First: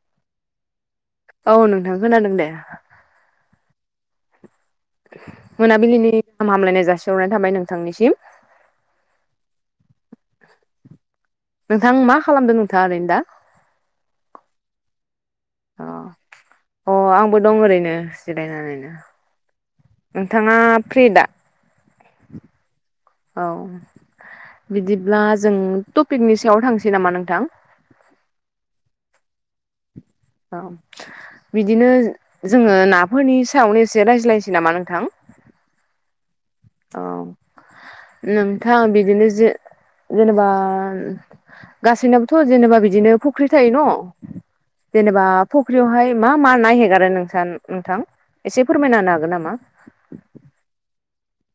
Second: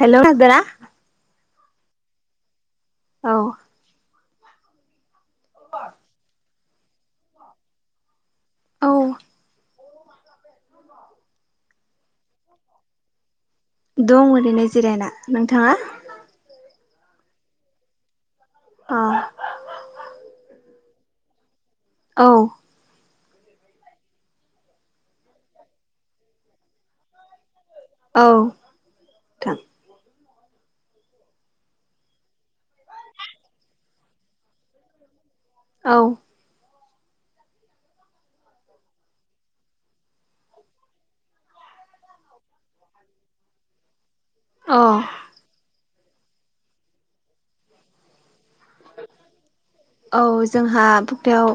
Hello, [unintelligible] औ नोंथां खोनादों दे औ मोनाबिलिनि गाहाम हामलायनाय जासिहरनाय थाबाय नोंथांनिसिम औ नोंथां मा खालामदों नोंथाङा ओरैनो दा दं ओरैनो जिरायना नोंथाङा अ अ आंबो दं ओरैनो जिरायनानैनो अ नोंथाङा फ्रि दा औ औ बिदिब्ला जों टपिकनि सायाव थांनोसै नामा नोंथां औ थां औ बिदिनो जोङो नाफोरनि सायावनो एसे रायज्लायनोसै नामा नोंथां औ औ नोंथां बिदिनो जो जेनेबा गासैनाबोथ' जेनेबा बिदिनो फुख्रि थायो न' अ जेनेबा फख्रियावहाय मा मा ना हेगारो नोंसा नोंथां एसे फोरमायना होनो हागोन नामा थेव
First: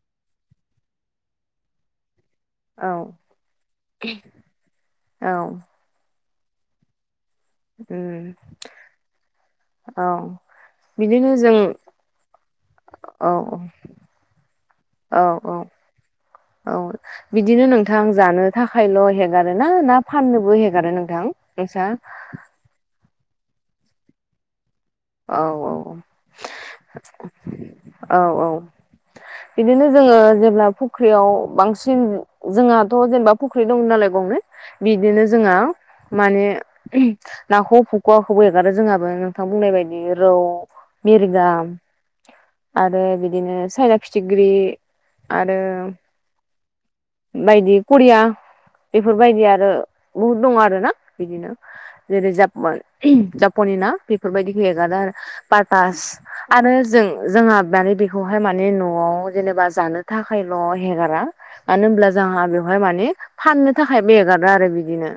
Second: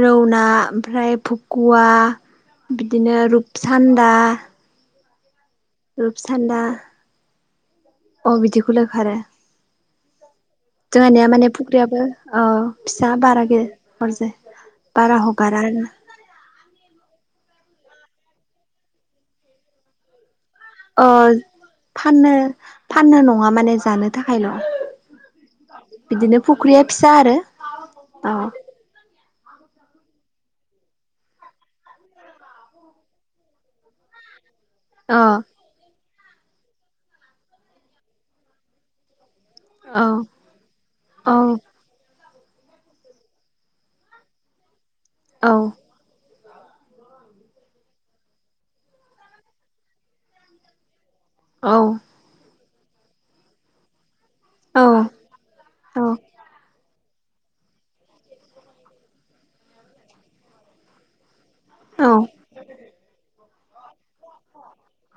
रौ ना ओमफ्राय फुकुवा औ बिदिनो रुपसान्दा औ सान्दा उम अ बिदिखौल' खारो औ जोंहानिया बिदिनो माने जों फुख्रियाबो ओ फिसा औ बारा [unintelligible] बारा औ औ हगारानो औ बिदिनो नोंथां जानो थाखायल' हेगार ना ना फानो अ फाननो फाननो नङा माने जानो थाखायल' औ बिदिनो फुख्रिया औ फिसा आरो औ औ बिदिनो जोङो जेब्ला फुख्रियाव बांसिन जोंहाथ' जेनेबा फुख्रि दं नालाय गंनै बिदिनो अ जोङो माने नाखौ फुकुवाखौबो एगारो जोंहाबो नोंथां बुंनाय बायदि औ बि रौ, मिरगा आरो बिदिनो सायना फिथिख्रि औ आरो बायदि करिया बेफोरबायदि आरो बुहुद दङ आरो ना बिदिनो औ जेरै जापान जापाननि ना बेफोरबायदि औ हेगारो आरो पातास आरो जों जोंहा माने बेखौहाय माने न'आव जेनेबा जानो थाखायल' हेगारा मानो होनब्ला औ जोंहा बेवहाय माने फाननो था थाखायबो एगारो आरो बिदिनो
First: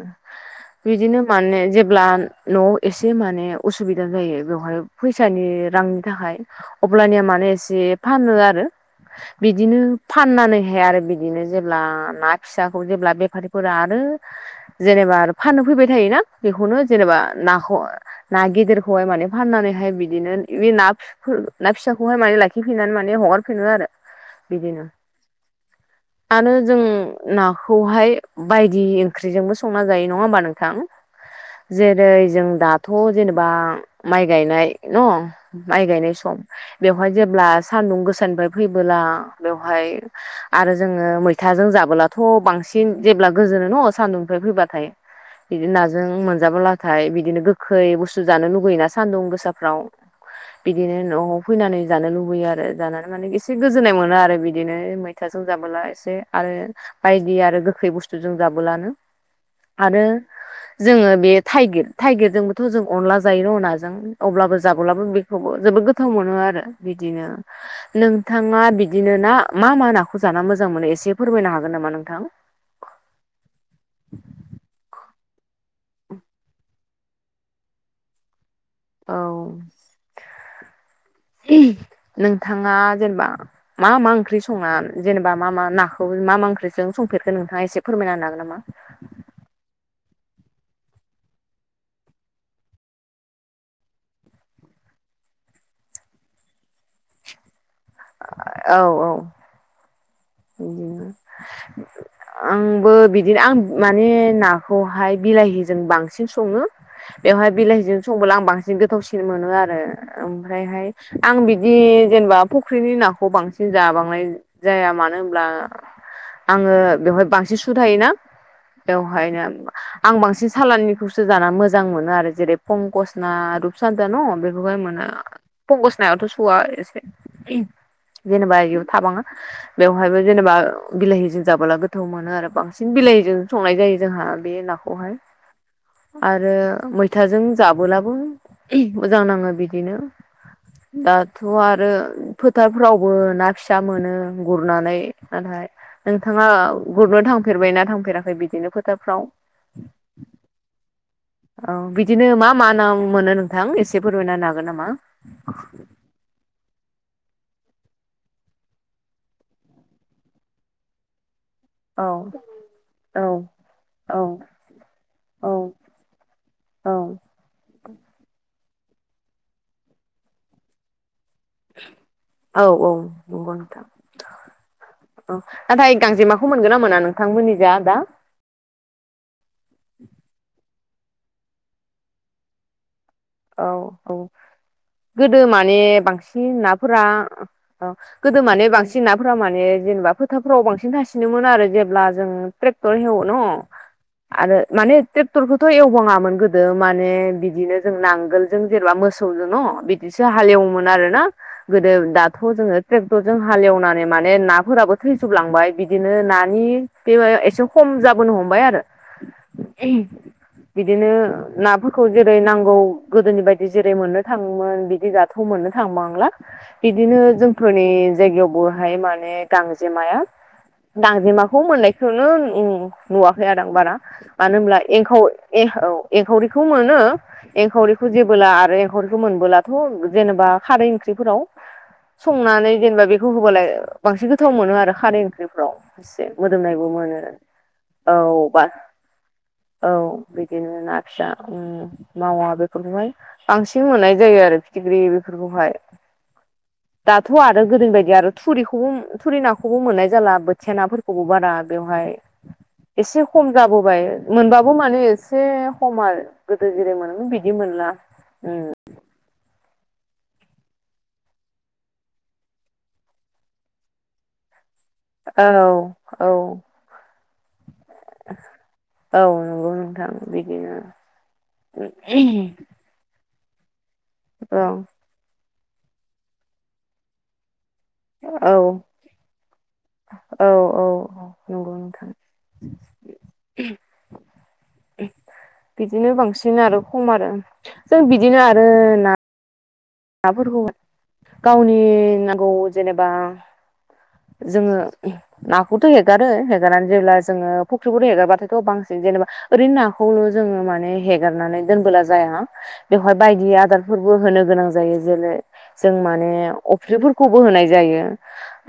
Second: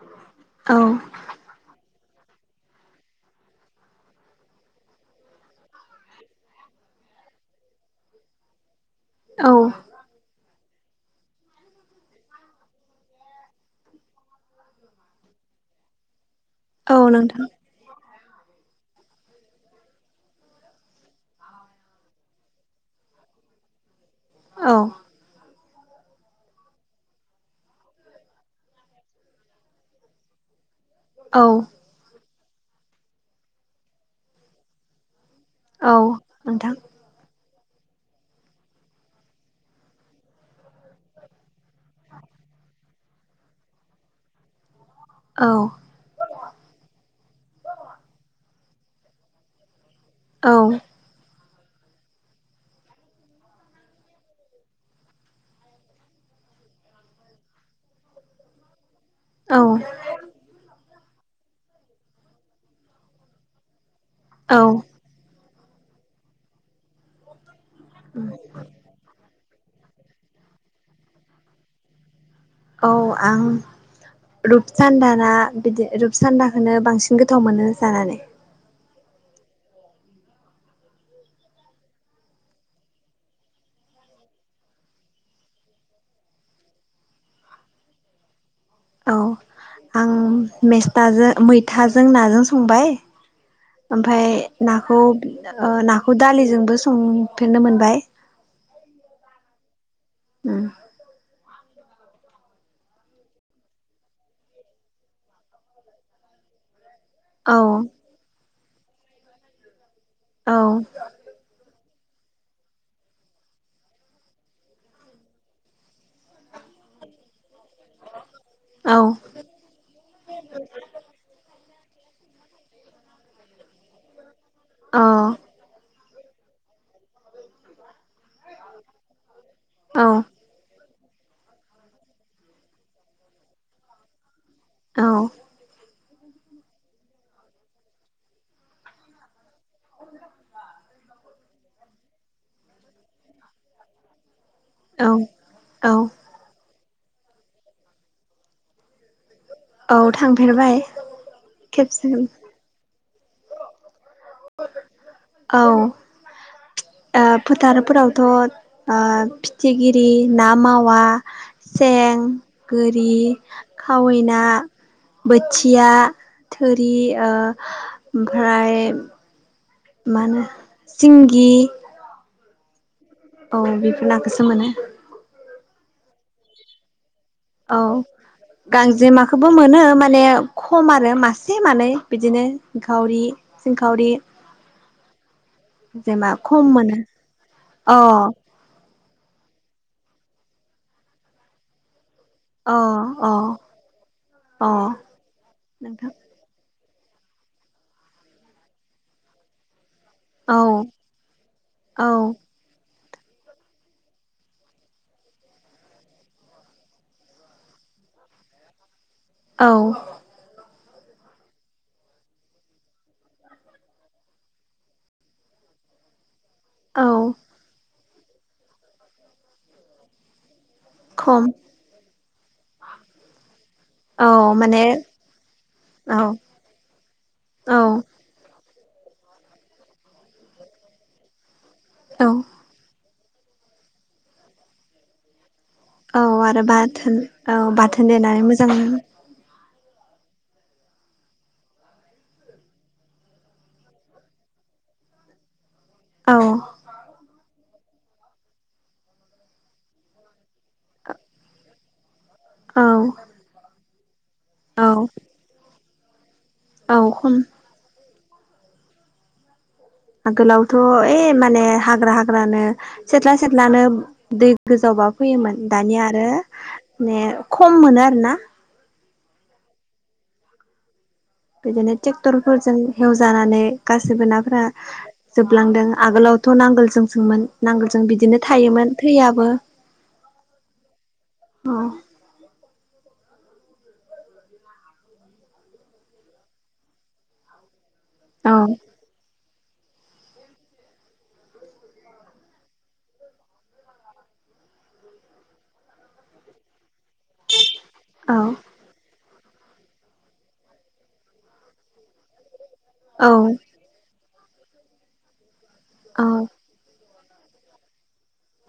औ बिदिनो माने जेब्ला न' एसे माने उसुबि दा जायो बेवहाय फैसानि रांनि थाखाय अब्लानिया माने एसे फानो आरो औ बिदिनो फाननानै ओमफाय आरो बिदिनो जेब्ला ना फिसाखौ जेब्ला बेफारिफोरा आरो जेनेबा आरो फानो फैबाय थायोना बेखौनो औ जेनेबा नोंथां ना ना गेदेर। खौहाय माने फाननानैहाय बिदिनो बे ना ना फिसाखौहाय माने लाखिफिननानै माने हगारफिनो आरो। औ बिदिनो। आरो जों नाखौहाय बायदि ओंख्रिजोंबो संना जायो नङा होमबा नोंथां। औ जेरै जों दाथ' जेनेबा माइ गायनाय न माइ गायनाय सम बेवहाय जेब्ला सानदुं गोसानिफ्राय फैबोला बेवहाय आरो जोङो मैथाजों जाबोलाथ' बां बांसिन जेब्ला गोजोनो नङ सान्दुंनिफ्राय फैबाथाय बिदि नाजों मोनजाबोलाथाय बिदिनो गोखै बुस्थु जानो लुुबैयोना सानदुं गोसाफ्राव बिदिनो न' फैनानै जानो लुबैयो आरो जानानै माने एसे गोजोननाय मोनो आरो बिदिनो मैथाजों जाबोला एसे आ बायदि आरो गोखै बुस्थु जों जाबोलानो आरो जोङो बे थाइगिर थाइगिरजोंबोथ' जों अनला जायो र' नाजों अब्लाबो औ जाबोलाबो बेखौबो जोबोद गोथाव मोनो आरो बिदिनो नोंथाङा बिदिनो ना मा मा नाखौ जाना मोजां मोनो एसे फोरमायनो हागोन नामा नोंथां? औ आं रुपचान्दा ना बिदि रुपसान्दाखौनो बांसि गोथाव मोनो जानानै। औ। नोंथाङा जेनेबा मा मा ओंख्रि संङा जेनेबा मा मा नाखौ मा मा ओंख्रिजों स संफेरखो नोंथाङासे फोरमायनो हागोन नामा? औ आं मेस्थाजों मैथाजों नाजों संबाय ओमफाय नाखौ ओ नाखौ दालिजोंबो संफेरनो मोन औ औ। औ इदिनो। आंबो बिदिनो आं माने नाखौहाय बिलाहिजों बांसिन सङो। बेवहाय बिलाहिजों औ संब्ला आं बांसिन गोथावसिन मोनो आरो। ओमफ्रायहाय आं बिदि जेनेबा फुख्रिनि नाखौ बांसिन जाबांनाय जाया मानो होनब्ला आङो बेवहाय बांसिन सु थायोना। औ बेवहायनो आं बांसिन साालनिखौसो जाना मो मोजां मोनो आरो जेरै फंकसना रुप सान्था न' बेहाय मोनो फंक नायावथ' सुआ एसे जेनेबा बि थाबाङा औ बेवहायबो जेनेबा बिलाहिजों जाबोला गोथाव मोनो आरो बांसिन बिलाहिजों संनाय जायो जोंहा बे औ नाखौहाय। आरो मैथाजों जाबोलाबो मोजां नाङो बि बिदिनो दाथ' आरो फोथारफ्रावबो ना फिसा मोनो। गुरनानै औ नाथाय औ नोंथाङा गुरनो थांफेरबायना थांफेराखै बिदिनो फोथारफ्राव? औ थांफेरबाय। औ खेबसे बिदिनो मा मा ना मोनो नोंथां एसे एसे फोरमायना हागोन नामा? औ ओ फोथारफोरावथ' ओ फिथिग्रि ना मावा। औ सें गोरि औ खावै ना बोथिया थुरि ओ ओमफ्राय मा होनो सिंगि। औ औ। औ बेफोर नाखौसो मोनो। औ नाथाय गांजेमाखौ मोनगोन ना मोना नों? औ गांजेमाखौबो मोनो माने खम आरो मासे मानै बिदिनो सिंखावरि औ सिंखावरि औ । गोदो माने जेमा बांसिन खम मोनो नाफोरा अ गोदो माने बांसिन नाफोरा माने जेनेबा फोथारफ्राव बांसिन थासिनोमोन आरो जेब्ला जों अ ट्रेक्टर एवो न' अ आरो अ माने ट्रेक्टरखौथ' नोंथां एवबाङामोन गोदो । माने बिदिनो जों नांगोलजों जेनेबा मोसौजों न' बि बिदिसो औ हालेवोमोन आरो ना गोदो औ दाथ' जोङो ट्रेक्टर जों हालेवनानै माने नाफोराबो थैजोबलांबाय बिदिनो नानि बे एसे खम जाबोनो हमबाय आरो औ बिदिनो नाफोरखौ जेरै नां गौ गोदोनि बायदि जेरै मोननो थाङोमोन बिदि दाथ' मोननो थांबांला । औ बिदिनो जोंफोरनि जायगायावबोहाय माने गांजेमाया खम गांजेमाखौ मोननायखौनो नु-नुवाखै आरो आ बारा औ मानो होनब्ला माने एंखाव ए औ एंखावरिखौ मोनो । औ एंखावरिखौ जेबोला आरो एंखावरिखौ मोनबोलाथ' जेनेबा खारै ओंख्रिफोराव संनानै जेनेबा बेखौ होबालाय बांसिन गोथाव मोनो आरो खारै ओंख्रि फ्राव एसे औ आरो मोदोमनायबो बाथोन मोनो आरो औ बाथोन देनानै औ बा मोजां औ बिदिनो ना फिसा उम्म । मावा बेफोरखौहाय बांसिन मोननाय जायो आरो फिथिख्रि बेफोरखौहाय औ । दाथ' आरो गोदोनि बायदि आरो थुरिखौबो थुरि नाखौबो मोननाय जाला बो थियानाफोरखौबो बारा बेवहाय औ एसे खम जाबोबाय । मोनबाबो औ माने एसे खम आरो गोदो जेरै औ मोनोमोन खम बिदि मोनला । उम्म । आगोलावथ' ओइ माने हाग्रा हाग्रानो सेथ्ला सेथ्लानो दै गोजावबा औ फैयोमोन दानिया आरो औ मे खम मोनो आरोना । औ नंगौ नोंथां बिदिनो बिदिनो ट्रेक्टरफोरजों हेवजानानै गासैबो औ नाफोरा जोबलांदों आगोलावथ' नांगोलजोंसोंमोन नांगोलजों बिदिनो थायोमोन थैयाबो । औ औ औ नंगौ नोंथां । बिदिनो बांसिन आरो खम आरो जों बिदिनो औ आरो ना नाफोरखौ गावनि नांगौ जेनेबा जोङो नाखौथ' हेगारो हेगारनानै जेब्ला जोङो फुख्रिखौनो औ हगारबाथायथ' बांसिन जेनेबा ओरै नाखौल' जोङो माने हेगारनानै दोनबोला जाया बेवहाय बायदि आदारफोरबो होनो गोनां जायो जेरै जों औ माने अफ्रिफोरखौबो होनाय जायो ।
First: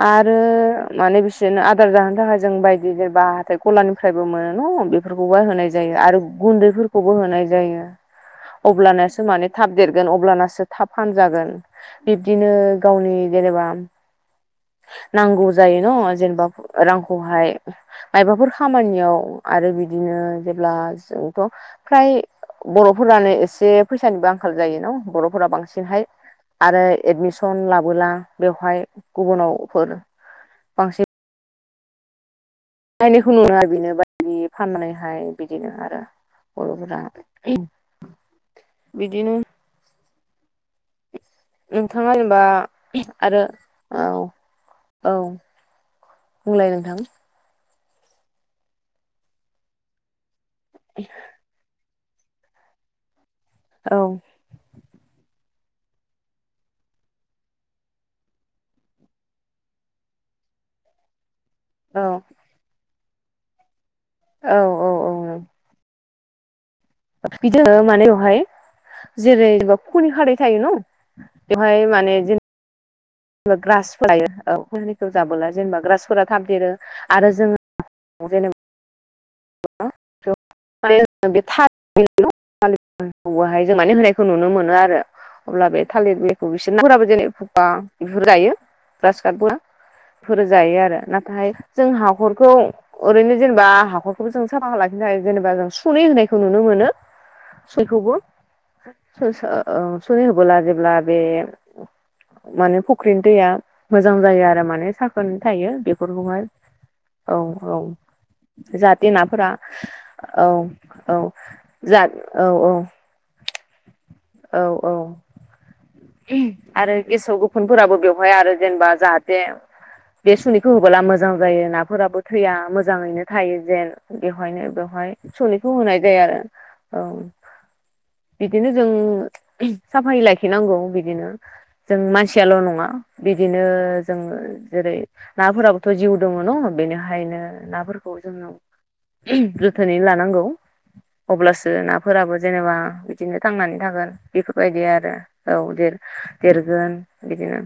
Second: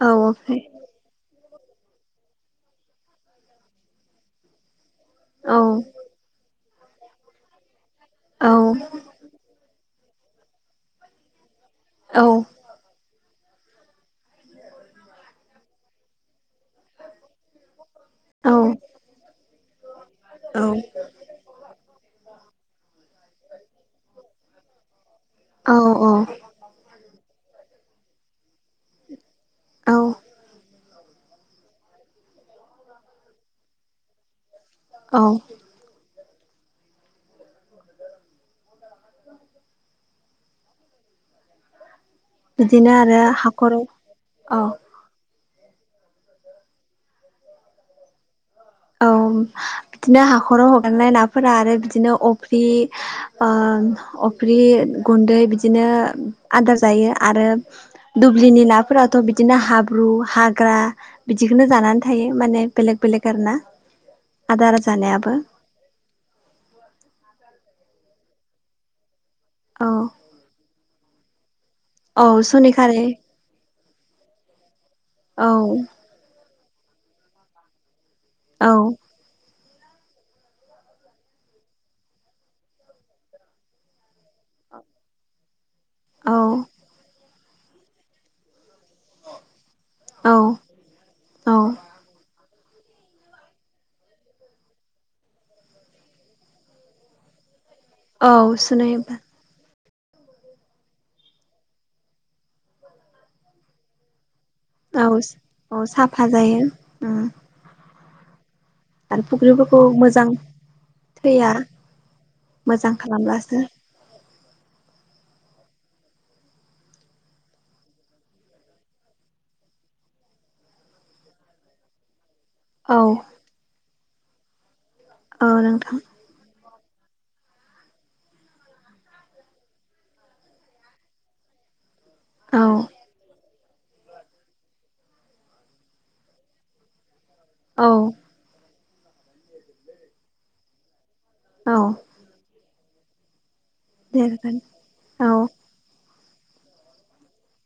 औ आरो ओमफ्राय माने बिस बिदिनो आदार जाहोनो थाखाय जों बायदि जेबा हाथाय गलानिफ्रायबो मोनो न' खौबो औ होनाय जायो आरो गुन्दैफोरखौबो होनाय जायो औ अब्लानासो माने थाब देर गोन अब्लानासो थाब फानजागोन औ बिब्दिनो गावनि जेनेबा नांगौ जायोन' जेेनबा रांखौहाय मायबाफोर औ खामानियाव आरो बिदिनो जेब्ला जोंथ' फ्राय बर'फोरानो एसे फैसानिबो आं खाल जायो न' बर'फोरा औ बांसिनहाय आरो एडमिसन ला बोला बेवहाय गुबुनावफोर औ बांसिन नायनायखौ नुनो बेनो बायदि फाननानैहाय औ बिदिनो आरो बर'फोरा बिदिनो नोंथाङा जेनेबा बिदिनो आरो हाखराव औ औ । बुंलाय नोंथां । औ बिदिनो हाख'राव हगारनाय नाफोरा आरो बिदिनो अफ्रि ओ औ अफ्रि गुन्दै बिदि बिदिनो आदार जायो आरो दुब्लिनि नाफोराथ बिदिनो हाब्रु हाग्रा ग्रा बिदिखौनो जानानै औ थायो माने बेलेक बेलेक आरो ना औ आदार औ जानायाबो बिदि मानावहाय जेरै औ खुनि खारै थायो न बेवहाय माने औ सनि खारै जेनेबा ग्रासफोर लायो औ हनिखौ औ जाबोला जेनेबा ग्रासफोरा थाब देरो आरो जोंङो जेनबा औ जों माने होनाय नुनो मोनो आरो अब्ला बे थालिर औ बेखौ बिसोर नाफोराबो जेरै बेफोरखौ जायो ग्रासकाट फोरा औ बेफोरो जायो आरो नाथाय औ जों हाखरखौ ओरैनो जेनेबा हाखरखौबो जों साफा लाखिनो थाखाय जेनेबा जों सुनै होनायखौ नुनो मोनो सयखौबो औ सुनै सुनि होबोला जेब्ला बे माने फुख्रिनि दैया मोजां जायो आरो माने औ साखोन थायो औ साफा बेफोरखौ जायो औ औ जाहाथे आरो नाफोरा फुख्रिफोरखौ मोजां औ औ थैया जा औ औ मोजां खालामब्लासो औ औ आरो गेसाव गोफुनफोराबो बेवहाय आरो जेनेबा जाहाथे बे सुनिखौ होबोला मोजां जायो नाफोराबो थैया औ मोजाङैनो थायो जेन बेवहायनो बेवहाय औ सनिखौ नोंथां होनाय जायो आरो औ बिदिनो जों साफायै लाखिनांगौ बिदिनो जों मानसियाल औ नङा बिदिनो जों जेरै नाफोराबोथ जिउ दंङ न बेनिखायनो औ नाफोरखौ जोंङो जोथोनै लानांगौ अब्लासो औ नाफोराबो जेनेबा बिदिनो थांनानै थागोन दे जागोन बेफोरबायदि आरो औ जिर देरगोन बिदिनो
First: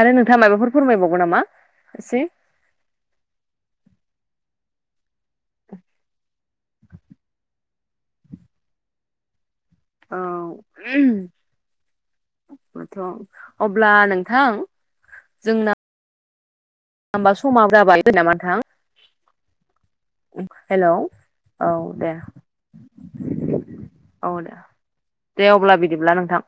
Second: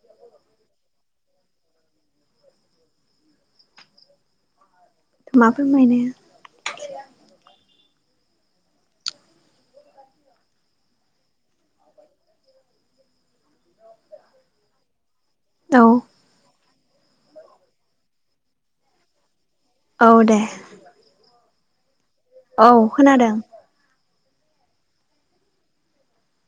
आरो नोंथाङा माबाफोर फोरमायबावगोन नामा एसे [inaudible] मा फोरमायनो [inaudible] औ [inaudible] थ अब्ला नोंथां जोंना औ होमबा समाबो जाबाय नामा नोंथां औ दे हेलौ औ दे औ खोनादों औ दे दे अब्ला बिदिब्ला नोंथां